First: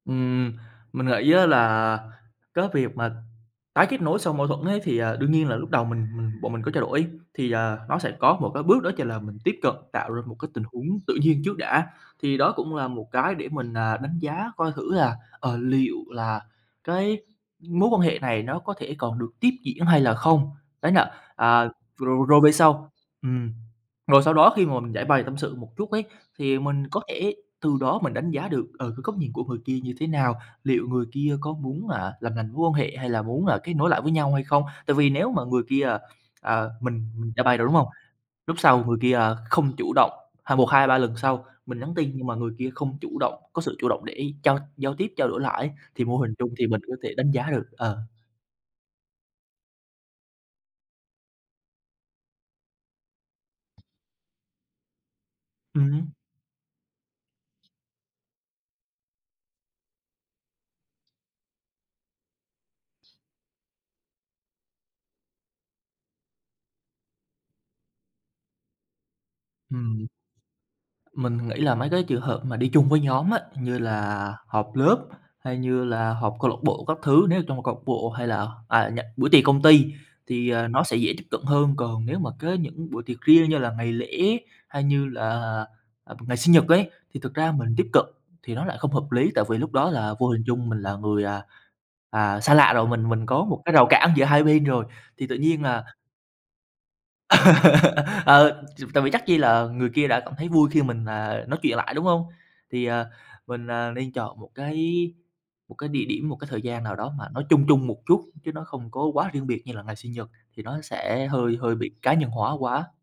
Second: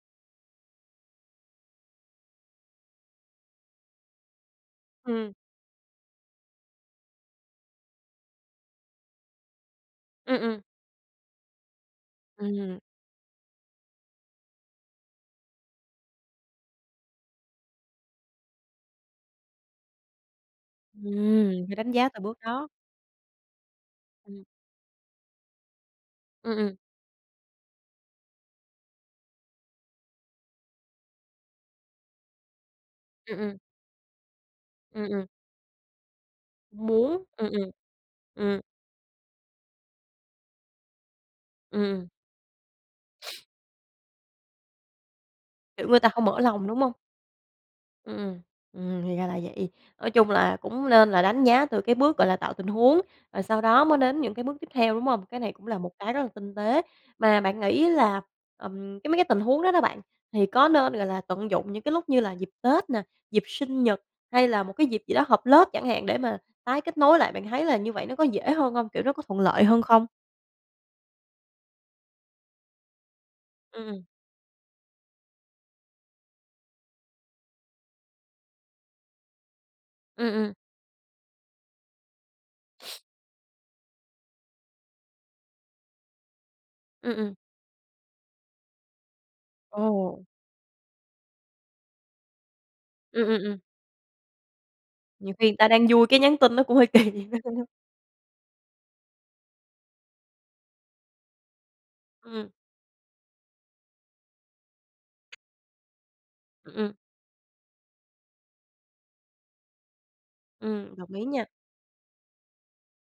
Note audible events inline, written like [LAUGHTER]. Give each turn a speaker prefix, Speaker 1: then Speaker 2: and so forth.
Speaker 1: Ừm, mình nghĩ á là cái việc mà tái kết nối sau mâu thuẫn ấy thì, à,
Speaker 2: Ừm.
Speaker 1: đương nhiên là lúc đầu mình mình bọn mình có trao đổi thì, ờ, nó sẽ có một cái bước đó chính là mình tiếp cận tạo ra một
Speaker 2: Ừm,
Speaker 1: cái
Speaker 2: ừm.
Speaker 1: tình huống tự nhiên trước đã, thì đó cũng
Speaker 2: Ừm.
Speaker 1: là một cái để mình là đánh giá coi thử là, ờ, liệu là cái mối quan hệ này nó có thể còn được tiếp diễn hay là không. Đấy là,
Speaker 2: Ừm,
Speaker 1: à,
Speaker 2: phải đánh giá từ
Speaker 1: rồi
Speaker 2: bước
Speaker 1: rồi về
Speaker 2: đó.
Speaker 1: sau ừm, rồi sau
Speaker 2: Ừm.
Speaker 1: đó khi mà mình giãi bày tâm sự một chút ấy,
Speaker 2: Ừm,
Speaker 1: thì
Speaker 2: ừm.
Speaker 1: mình có thể từ đó mình đánh giá được, ờ, cái góc nhìn của người kia như thế nào, liệu người kia có muốn, à, làm lành mối quan hệ hay là
Speaker 2: Ừm,
Speaker 1: muốn
Speaker 2: ừm.
Speaker 1: là kết nối lại với nhau hay không. Tại
Speaker 2: Ừm,
Speaker 1: vì
Speaker 2: ừm.
Speaker 1: nếu mà người kia, ờ, ờ, mình
Speaker 2: Muốn,
Speaker 1: mình giãi
Speaker 2: ừm,
Speaker 1: bày rồi,
Speaker 2: ừm,
Speaker 1: đúng hông? Lúc
Speaker 2: ừm.
Speaker 1: sau người kia, ờ, không chủ động, ha một, hai, ba lần sau mình nhắn
Speaker 2: Ừm.
Speaker 1: tin nhưng mà người kia không chủ động,
Speaker 2: [SNIFFS]
Speaker 1: có sự chủ động để trao giao tiếp, trao đổi lại ấy,
Speaker 2: Kiểu, người
Speaker 1: thì
Speaker 2: ta
Speaker 1: vô
Speaker 2: không
Speaker 1: hình
Speaker 2: mở
Speaker 1: chung thì
Speaker 2: lòng, đúng
Speaker 1: mình
Speaker 2: hông?
Speaker 1: có thể đánh giá được, ờ.
Speaker 2: Ừm, ừm, ừm, thì ra là vậy. Nói chung là cũng nên là đánh giá từ cái bước, gọi là, tạo tình huống, rồi sau đó mới đến những cái bước tiếp theo, đúng hông? Cái này cũng là một
Speaker 1: Ừm.
Speaker 2: cái rất là tinh tế. Mà bạn nghĩ là, ừm, cái mấy cái tình huống đó đó bạn, thì có nên, gọi là, tận dụng những cái lúc như là dịp Tết nè, dịp sinh nhật hay là một cái dịp gì đó họp lớp chẳng hạn để mà tái kết nối lại, bạn thấy là như vậy nó có dễ hơn hông? Kiểu, nó có thuận lợi hơn không?
Speaker 1: Ừm. Mình nghĩ là mấy cái trường hợp mà đi chung với nhóm á, như
Speaker 2: Ừm.
Speaker 1: là họp lớp hay như là họp câu lạc bộ các thứ, nếu ở trong câu bộ hay là, à, nh buổi tiệc công ty
Speaker 2: Ừm,
Speaker 1: thì,
Speaker 2: ừm.
Speaker 1: à, nó sẽ dễ tiếp cận hơn. Còn nếu mà có những
Speaker 2: [SNIFFS]
Speaker 1: buổi tiệc riêng như là ngày lễ hay như là, ờ, ngày sinh nhật ấy,
Speaker 2: Ừm,
Speaker 1: thì
Speaker 2: ừm.
Speaker 1: thực ra mình tiếp cận thì nó lại không hợp lý. Tại vì lúc đó là
Speaker 2: Ồ.
Speaker 1: vô hình chung mình là người, à, à, xa lạ rồi, mình
Speaker 2: Ừm,
Speaker 1: mình
Speaker 2: ừm,
Speaker 1: có
Speaker 2: ừm.
Speaker 1: một cái rào cản giữa hai bên rồi thì
Speaker 2: Nhiều
Speaker 1: tự
Speaker 2: khi người
Speaker 1: nhiên
Speaker 2: ta
Speaker 1: là
Speaker 2: đang vui cái nhắn tin nó cũng hơi kỳ. [LAUGHS]
Speaker 1: [LAUGHS] Ờ, [UNINTELLIGIBLE] tại vì chắc chi là người kia đã cảm thấy vui khi mình, à, nói chuyện lại, đúng hông?
Speaker 2: Ừm.
Speaker 1: Thì, à, mình, à, nên chọn một cái một cái địa điểm, một cái thời
Speaker 2: Ừm,
Speaker 1: gian
Speaker 2: ừm.
Speaker 1: nào đó mà nó chung chung một chút, chứ nó không có quá riêng biệt như là ngày sinh nhật, thì nó
Speaker 2: Ừm, đồng ý
Speaker 1: sẽ
Speaker 2: nha.
Speaker 1: hơi hơi bị cá nhân hóa quá.